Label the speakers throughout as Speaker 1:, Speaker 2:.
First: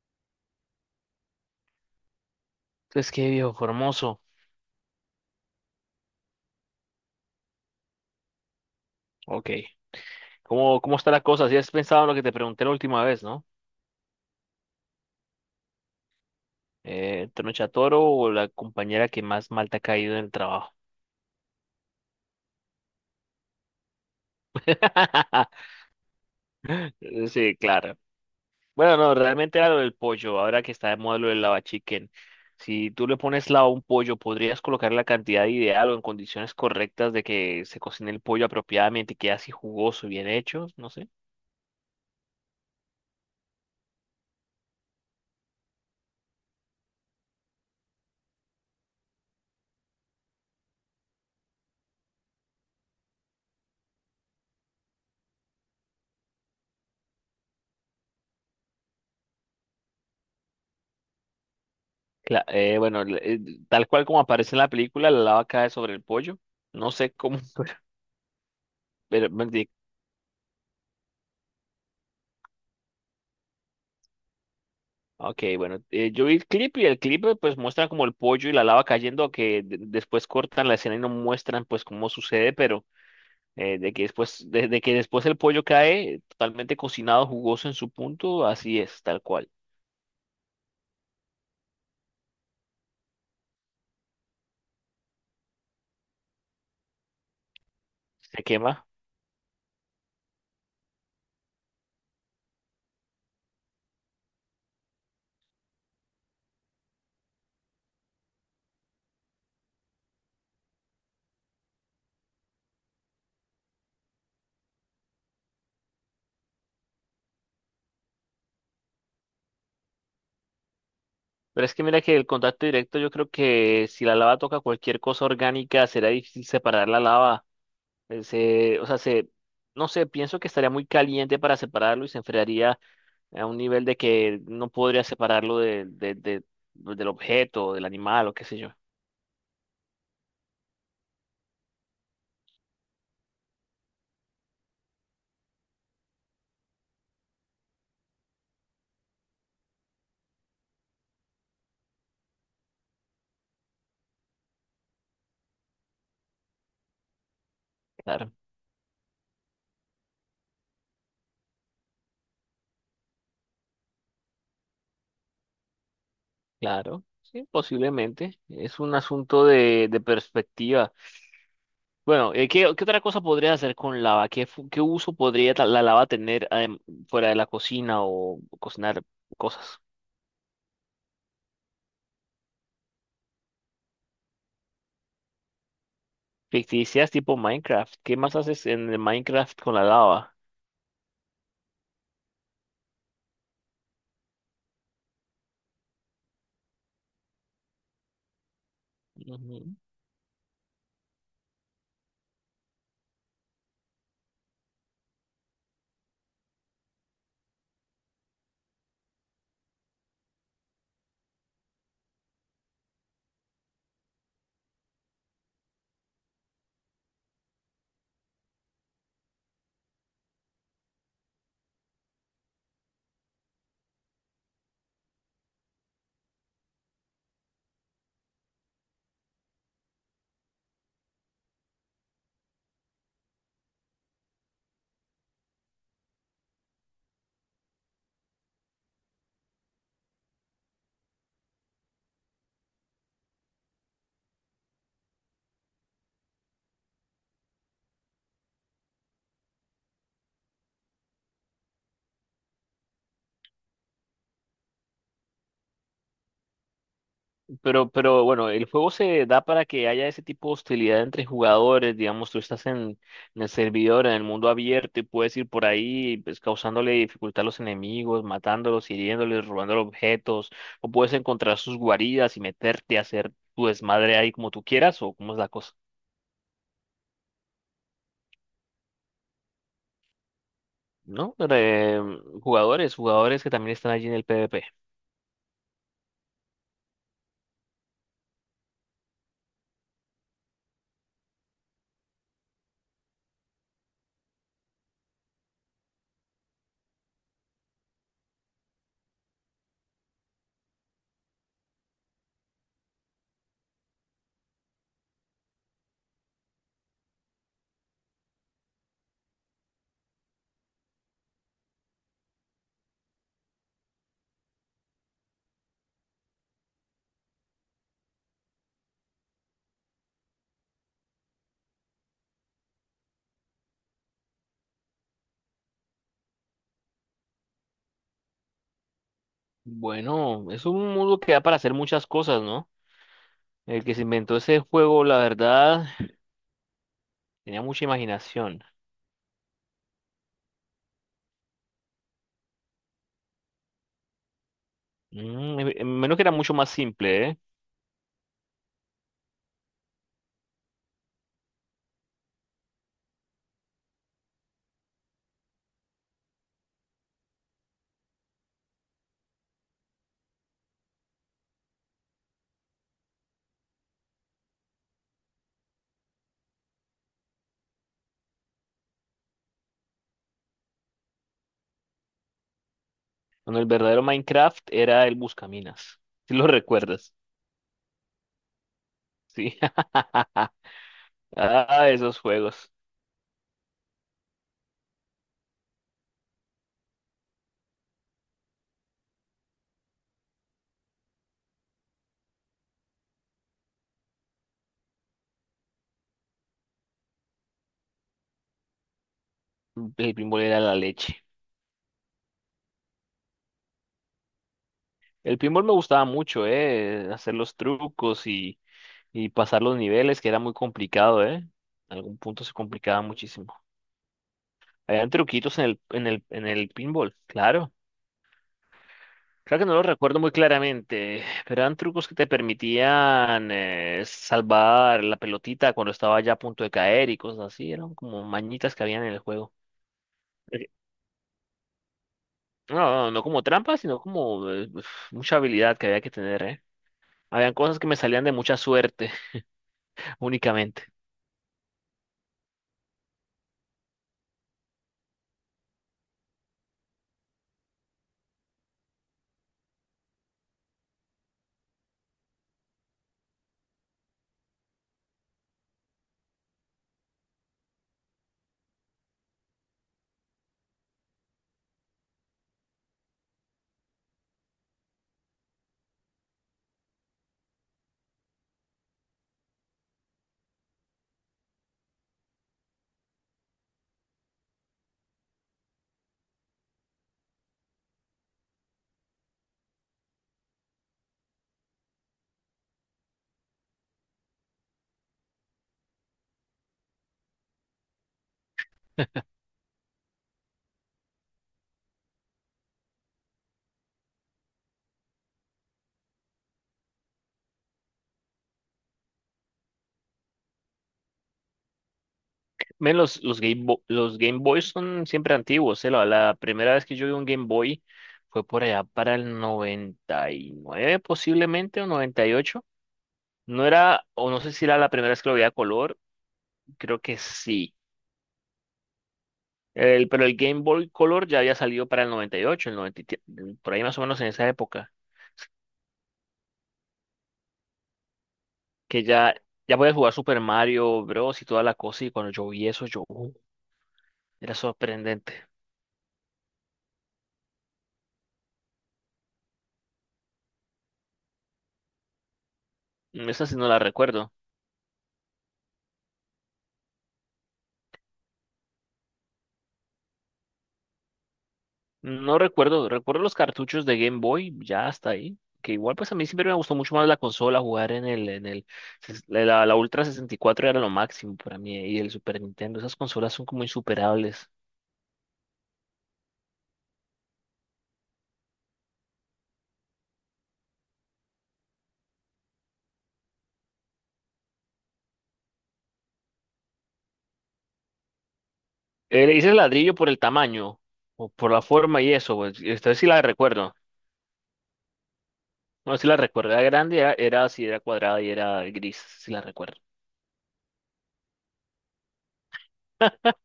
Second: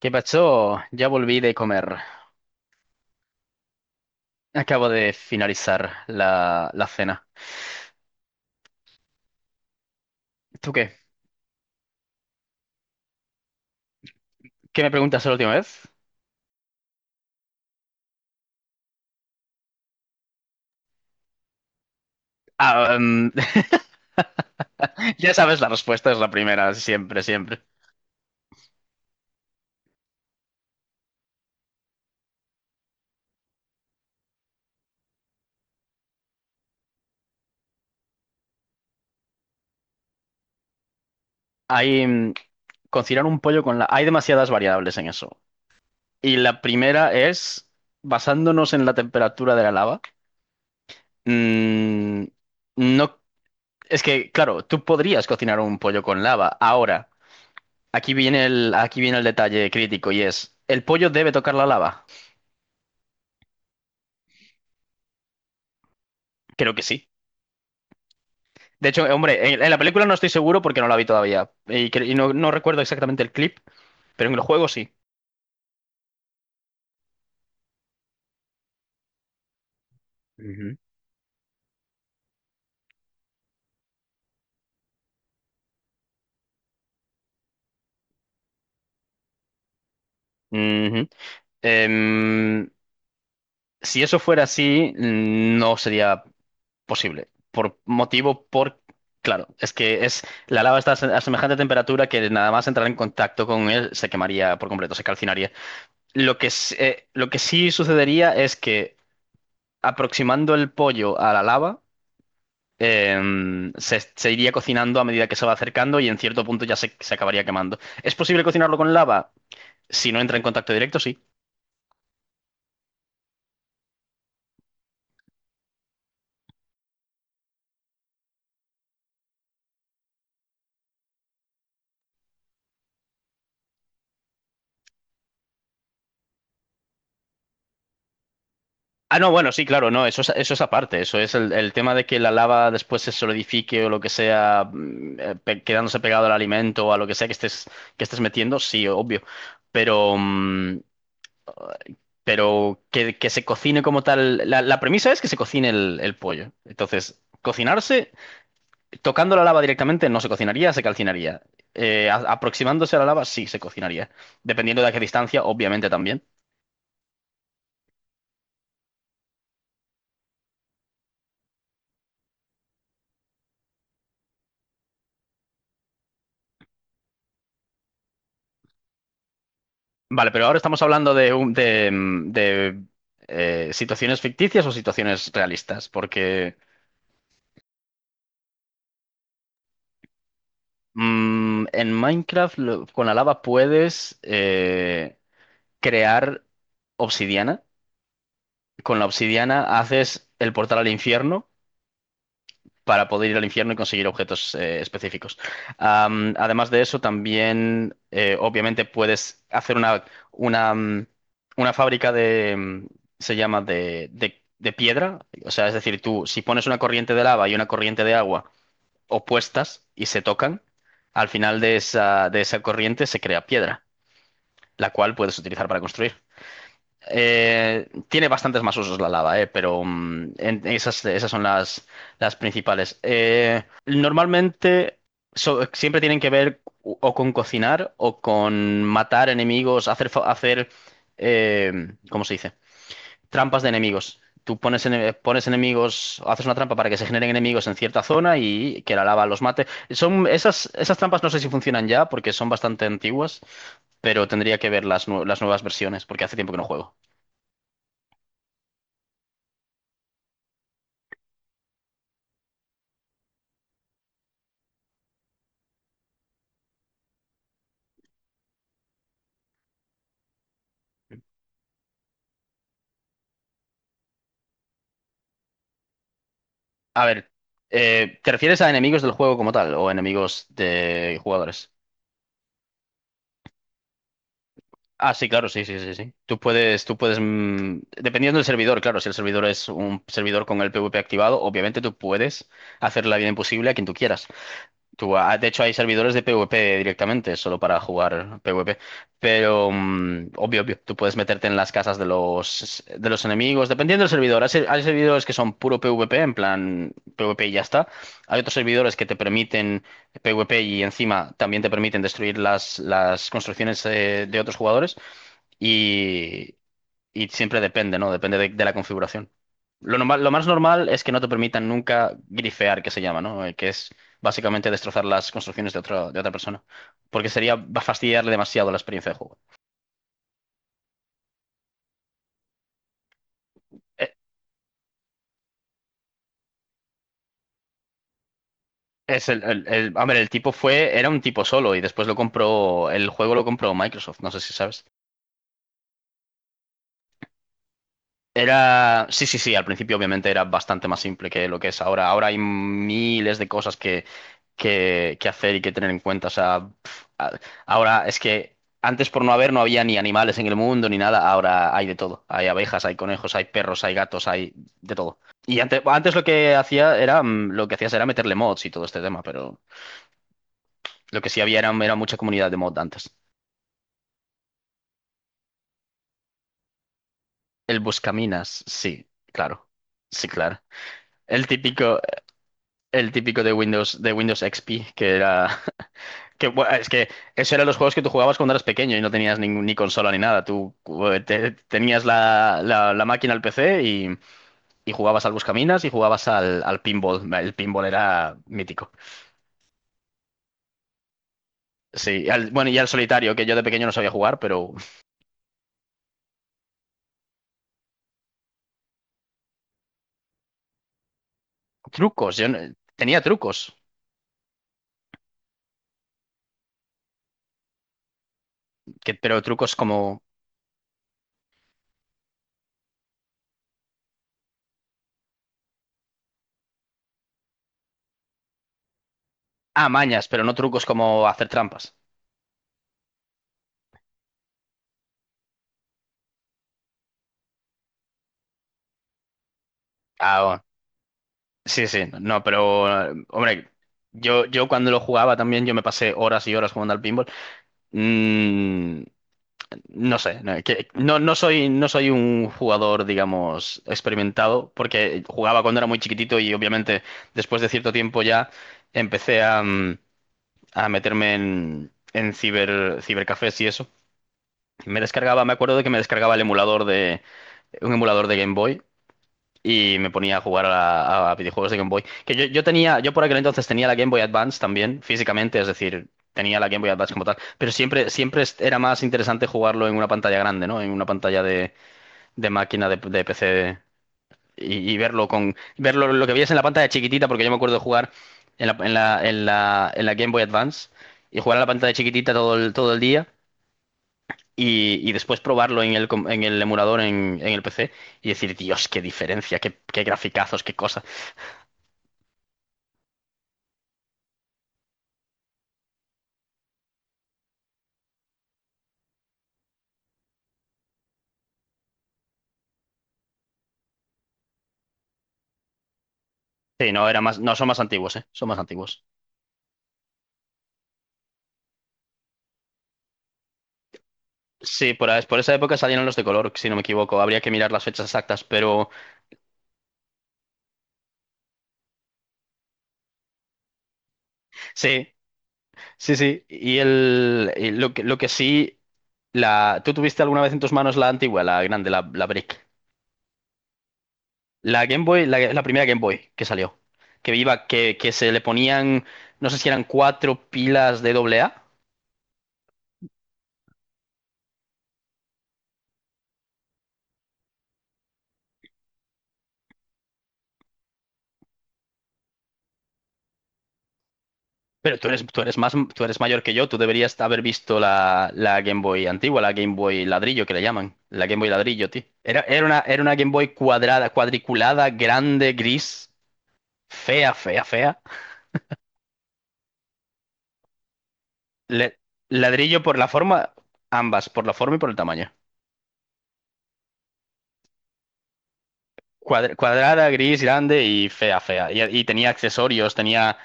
Speaker 1: ¿Qué pasó? Ya volví de comer.
Speaker 2: Entonces qué viejo Formoso.
Speaker 1: Acabo de finalizar la cena.
Speaker 2: Ok.
Speaker 1: ¿Tú
Speaker 2: ¿Cómo,
Speaker 1: qué?
Speaker 2: cómo está la cosa? Si has pensado en lo que te pregunté la última vez, ¿no?
Speaker 1: ¿Qué me preguntas la última vez?
Speaker 2: Eh, ¿Toro o la compañera que más mal te ha caído en el trabajo?
Speaker 1: Ah, em, ya sabes, la respuesta es la primera, siempre,
Speaker 2: Sí,
Speaker 1: siempre.
Speaker 2: claro. Bueno, no, realmente era lo del pollo. Ahora que está de moda lo del lava chicken. Si tú le pones lava a un pollo, podrías colocar la cantidad ideal o en condiciones correctas de que se cocine el pollo apropiadamente y quede así jugoso, bien hecho. No sé.
Speaker 1: Hay, cocinar un pollo con la. Hay demasiadas variables en eso. Y la primera es, basándonos en la temperatura de la lava, mm, no. Es que, claro, tú podrías cocinar un pollo con lava ahora. Aquí viene el detalle crítico y es, ¿el pollo debe tocar la lava?
Speaker 2: Bueno, tal cual como aparece en la película, la lava cae sobre el pollo.
Speaker 1: Creo que
Speaker 2: No
Speaker 1: sí.
Speaker 2: sé cómo.
Speaker 1: De hecho,
Speaker 2: pero me
Speaker 1: hombre, en,
Speaker 2: di-
Speaker 1: en la película no estoy seguro porque no la vi todavía y, no recuerdo exactamente el clip, pero en el juego sí.
Speaker 2: ok, bueno, yo vi el clip y el clip pues muestra como el pollo y la lava cayendo, que después cortan la
Speaker 1: Ujú.
Speaker 2: escena y no muestran pues cómo sucede. Pero de que después el pollo cae totalmente cocinado, jugoso en su punto, así es, tal cual.
Speaker 1: Ujú. Em, si eso fuera así, no sería posible. Por
Speaker 2: Se
Speaker 1: motivo, por.
Speaker 2: quema.
Speaker 1: Claro, es que es la lava está a semejante temperatura que nada más entrar en contacto con él se quemaría por completo, se calcinaría. Lo que sí sucedería es que aproximando el pollo a la lava, se iría cocinando a medida que se va acercando y en cierto punto ya se acabaría quemando. ¿Es posible cocinarlo con lava? Si no entra en contacto directo, sí.
Speaker 2: Pero es que mira que el contacto directo, yo creo que si la lava toca cualquier cosa orgánica, será difícil separar la lava, o sea, no sé, pienso que estaría muy caliente para separarlo y se enfriaría a un nivel de que no podría separarlo del objeto, del animal o qué sé yo.
Speaker 1: Ah, no, bueno, sí, claro, no, eso es, aparte. Eso es el tema de que la lava después se solidifique o lo que sea, quedándose pegado al alimento o a lo que sea que estés metiendo, sí, obvio. Pero, mm, pero que se cocine como tal. La premisa es que se cocine el pollo. Entonces, cocinarse.
Speaker 2: Claro,
Speaker 1: Tocando la lava directamente no se cocinaría, se calcinaría. Aproximándose a la lava sí se cocinaría, dependiendo de a qué distancia, obviamente también.
Speaker 2: claro, sí, posiblemente. Es un asunto de, perspectiva. Bueno, ¿qué otra cosa podría hacer con lava? ¿Qué uso podría la lava tener, fuera de la cocina o cocinar cosas?
Speaker 1: Vale, pero ahora estamos hablando de, un- de, mm, de, situaciones ficticias o situaciones realistas, porque
Speaker 2: Ficticias tipo Minecraft. ¿Qué más haces en el Minecraft con la lava?
Speaker 1: en Minecraft con la lava puedes crear obsidiana. Con la
Speaker 2: Ujú.
Speaker 1: obsidiana haces el portal al infierno para poder ir al infierno y conseguir objetos específicos. Además de eso, también obviamente puedes hacer una, mm, una fábrica de, mm, se llama de piedra. O sea, es decir, tú si pones una corriente de lava y una corriente de agua opuestas y se tocan, al final de esa corriente se crea piedra, la cual puedes utilizar para construir. Tiene bastantes más usos la lava, pero esas son las principales. Normalmente siempre tienen que ver o con cocinar o con matar enemigos, hacer ¿cómo se dice? Trampas de enemigos. Tú pones, pones enemigos, haces una trampa para que se generen enemigos en cierta zona y que la lava los mate. Son esas trampas no sé si funcionan ya porque son bastante antiguas, pero tendría que ver las nuevas versiones porque hace tiempo que no juego.
Speaker 2: Pero bueno, el juego se da para que haya ese tipo de hostilidad entre jugadores. Digamos, tú estás en el servidor, en el mundo abierto, y puedes ir por ahí, pues, causándole dificultad a los enemigos, matándolos, hiriéndoles, robando objetos, o puedes encontrar sus guaridas y meterte a hacer tu desmadre ahí como tú quieras, o cómo es la cosa,
Speaker 1: A ver, ¿te refieres a enemigos del juego como tal o enemigos de
Speaker 2: ¿no? Pero,
Speaker 1: jugadores?
Speaker 2: jugadores, jugadores que también están allí en el PvP.
Speaker 1: Ah, sí, claro, sí, sí, sí, sí. Tú puedes, dependiendo del servidor, claro, si el servidor es un servidor con el PvP activado, obviamente tú puedes hacer la vida imposible a quien tú quieras. De hecho, hay servidores de PvP directamente, solo para jugar PvP. Obvio, obvio, tú puedes meterte en las casas de los, enemigos, dependiendo del servidor. Hay servidores que son puro PvP, en plan PvP y ya está. Hay otros servidores que te permiten PvP y encima también te permiten destruir las construcciones de otros jugadores. Y siempre depende, ¿no? Depende de la configuración. Lo normal, lo más normal es que no te permitan nunca grifear, que se llama, ¿no? Que es básicamente destrozar las construcciones de otra persona. Porque sería va a fastidiarle demasiado la experiencia de juego.
Speaker 2: Bueno, es un mundo que da para hacer muchas cosas, ¿no? El que se
Speaker 1: Eh,
Speaker 2: inventó ese juego, la verdad, tenía mucha imaginación.
Speaker 1: Es el- a ver, el tipo era un tipo solo y después lo compró, el juego lo compró Microsoft, no sé si sabes.
Speaker 2: Menos que era mucho más simple, ¿eh?
Speaker 1: Sí, sí, sí, al principio obviamente era bastante más simple que lo que es ahora. Ahora hay miles de cosas que, que hacer y que tener en cuenta. O sea, ahora es que antes por no haber no había ni animales en el mundo ni nada. Ahora hay de todo. Hay abejas, hay conejos, hay perros, hay gatos, hay de todo. Y antes, antes lo que hacía era, mm, lo que hacías era meterle mods y todo este tema, pero lo que sí había era mucha comunidad de mod antes.
Speaker 2: Cuando el verdadero Minecraft era el Buscaminas. Si lo recuerdas.
Speaker 1: El buscaminas, sí,
Speaker 2: Sí.
Speaker 1: claro. Sí, claro. El
Speaker 2: Ah,
Speaker 1: típico,
Speaker 2: esos juegos.
Speaker 1: el típico de Windows XP, que era. Que, bueno, es que eso eran los juegos que tú jugabas cuando eras pequeño y no tenías ni consola ni nada. Tú tenías la máquina al PC y, jugabas al Buscaminas y jugabas al, pinball. El pinball era mítico.
Speaker 2: El pinball era la leche.
Speaker 1: Sí, bueno, y al solitario, que yo de pequeño no sabía jugar, pero
Speaker 2: El pinball me gustaba mucho, ¿eh? Hacer los trucos y, pasar los niveles, que era muy complicado, ¿eh? En algún
Speaker 1: trucos.
Speaker 2: punto
Speaker 1: Yo
Speaker 2: se complicaba
Speaker 1: tenía
Speaker 2: muchísimo.
Speaker 1: trucos,
Speaker 2: Habían truquitos en el pinball, claro.
Speaker 1: que, pero
Speaker 2: Creo que no
Speaker 1: trucos
Speaker 2: lo recuerdo
Speaker 1: como.
Speaker 2: muy claramente, pero eran trucos que te permitían, salvar la pelotita cuando estaba ya a punto de caer y cosas así. Eran como mañitas que habían en el juego.
Speaker 1: Ah, mañas, pero no
Speaker 2: Eh,
Speaker 1: trucos como hacer trampas.
Speaker 2: No, no, no como trampas, sino como, mucha habilidad que había que tener, ¿eh? Habían cosas que me salían de mucha suerte
Speaker 1: Ah,
Speaker 2: únicamente.
Speaker 1: sí, sí, no, pero hombre, yo, cuando lo jugaba también, yo me pasé horas y horas jugando al pinball. Mm, no sé, no, no, no soy, un jugador, digamos, experimentado, porque jugaba cuando era muy chiquitito y obviamente después de cierto tiempo ya empecé a, meterme en, cibercafés y eso. Me acuerdo de que me descargaba el emulador un emulador de Game Boy y me ponía a jugar a, videojuegos de Game Boy. Que yo por aquel entonces tenía la Game Boy Advance también, físicamente, es decir, tenía la Game Boy Advance como tal, pero siempre, siempre era más interesante jugarlo en una pantalla grande, ¿no? En una pantalla de máquina de PC y, verlo lo que veías en la pantalla chiquitita, porque yo me acuerdo de jugar en la, en la Game Boy Advance y jugar a la pantalla chiquitita todo el día. Y, después probarlo en el, en el emulador en, el PC y decir, Dios, qué diferencia, qué graficazos, qué cosas.
Speaker 2: Men, los, los Game Boys son siempre antiguos, ¿eh? La primera vez que yo vi un Game Boy fue por allá para el 99, posiblemente, o 98. No era, o no sé si era la primera vez que lo veía a color,
Speaker 1: Sí,
Speaker 2: creo
Speaker 1: no,
Speaker 2: que
Speaker 1: era más, no, son
Speaker 2: sí.
Speaker 1: más antiguos, ¿eh? Son más antiguos.
Speaker 2: Pero el Game Boy Color ya había salido para el 98, el 97, por ahí más o menos en esa época,
Speaker 1: Sí, por, por esa época salieron los de color, si no me equivoco. Habría que mirar las fechas exactas, pero
Speaker 2: que ya, podías jugar Super Mario Bros. Y toda la cosa, y cuando yo vi eso, yo, era
Speaker 1: sí,
Speaker 2: sorprendente".
Speaker 1: sí, sí. Y lo que sí, ¿tú tuviste alguna vez en tus manos la antigua, la grande, la, Brick?
Speaker 2: Esa sí no la recuerdo.
Speaker 1: La Game Boy, la, primera Game Boy que salió, que iba, que se le ponían, no sé si eran cuatro pilas de doble A.
Speaker 2: No recuerdo, recuerdo los cartuchos de Game Boy, ya hasta ahí, que igual pues a mí siempre me gustó mucho más la consola, jugar en el, ses- la, la Ultra 64 era lo máximo para mí, y el Super Nintendo. Esas consolas son como insuperables.
Speaker 1: Pero tú eres más, tú eres mayor que yo, tú deberías haber visto la, Game Boy antigua, la Game Boy ladrillo que le llaman. La Game Boy ladrillo, tío. Era una Game Boy cuadrada, cuadriculada, grande, gris, fea, fea, fea.
Speaker 2: Le dices ladrillo por el tamaño o por la
Speaker 1: Le-
Speaker 2: forma y eso, pues,
Speaker 1: Ladrillo
Speaker 2: esta
Speaker 1: por
Speaker 2: sí
Speaker 1: la
Speaker 2: la
Speaker 1: forma,
Speaker 2: recuerdo.
Speaker 1: ambas, por la forma y por el tamaño.
Speaker 2: No, si la recuerdo, era grande, era así, era cuadrada y era gris, si la
Speaker 1: cuadra-
Speaker 2: recuerdo.
Speaker 1: cuadrada, gris, grande y fea, fea. Y, tenía accesorios,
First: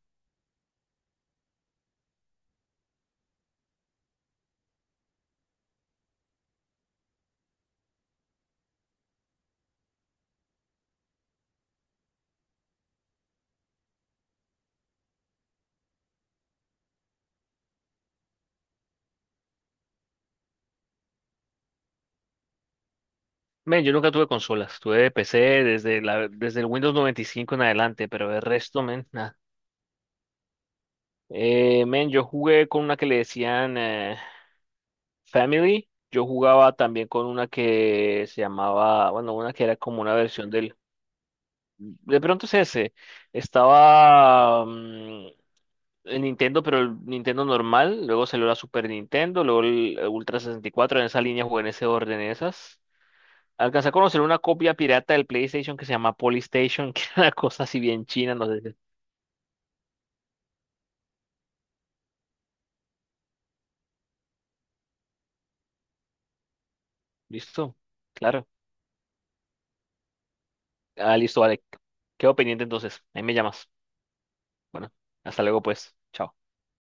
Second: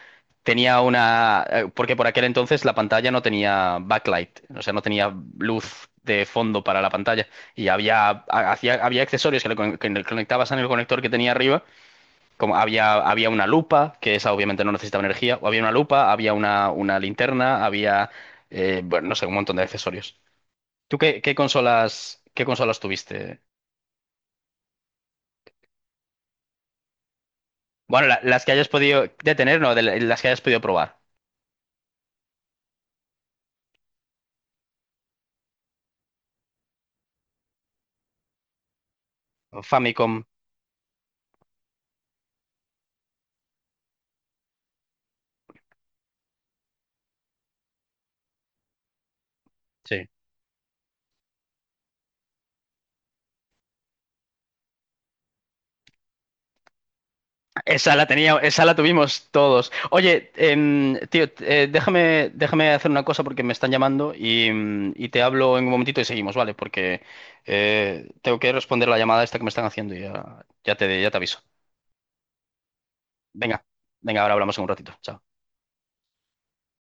Speaker 1: tenía una. Porque por aquel entonces la pantalla no tenía backlight, o sea, no tenía luz de fondo para la pantalla. Y había, había accesorios que le, que le conectabas en el conector que tenía arriba, como había, una lupa, que esa obviamente no necesitaba energía, o había una lupa, había una, linterna, bueno, no sé, un montón de accesorios. ¿Tú qué, consolas tuviste?
Speaker 2: Men, yo nunca tuve consolas, tuve PC desde el Windows 95 en
Speaker 1: Bueno,
Speaker 2: adelante,
Speaker 1: la-
Speaker 2: pero el
Speaker 1: las que hayas
Speaker 2: resto,
Speaker 1: podido
Speaker 2: men, nada.
Speaker 1: detener, no, de las que hayas podido probar.
Speaker 2: Men, yo jugué con una que le decían, Family, yo jugaba también con una que se llamaba, bueno, una que era como una
Speaker 1: Famicom,
Speaker 2: versión de pronto es ese, estaba, el Nintendo, pero el Nintendo normal, luego salió la Super Nintendo, luego el,
Speaker 1: sí.
Speaker 2: Ultra 64. En esa línea jugué, en ese orden, esas. Alcancé a conocer una copia pirata del PlayStation que se llama Polystation, que era una cosa así
Speaker 1: Esa la
Speaker 2: bien china,
Speaker 1: tenía,
Speaker 2: no sé.
Speaker 1: esa
Speaker 2: Si
Speaker 1: la tuvimos todos. Oye, tío, déjame, hacer una cosa porque me están llamando y, te hablo en un momentito y seguimos, ¿vale? Porque
Speaker 2: ¿Listo?
Speaker 1: tengo
Speaker 2: Claro.
Speaker 1: que responder la llamada esta que me están haciendo y ya,
Speaker 2: Ah,
Speaker 1: te aviso.
Speaker 2: listo, vale. Quedo pendiente entonces. Ahí me
Speaker 1: Venga,
Speaker 2: llamas.
Speaker 1: venga, ahora hablamos en un ratito.
Speaker 2: Bueno,
Speaker 1: Chao.
Speaker 2: hasta luego pues. Chao.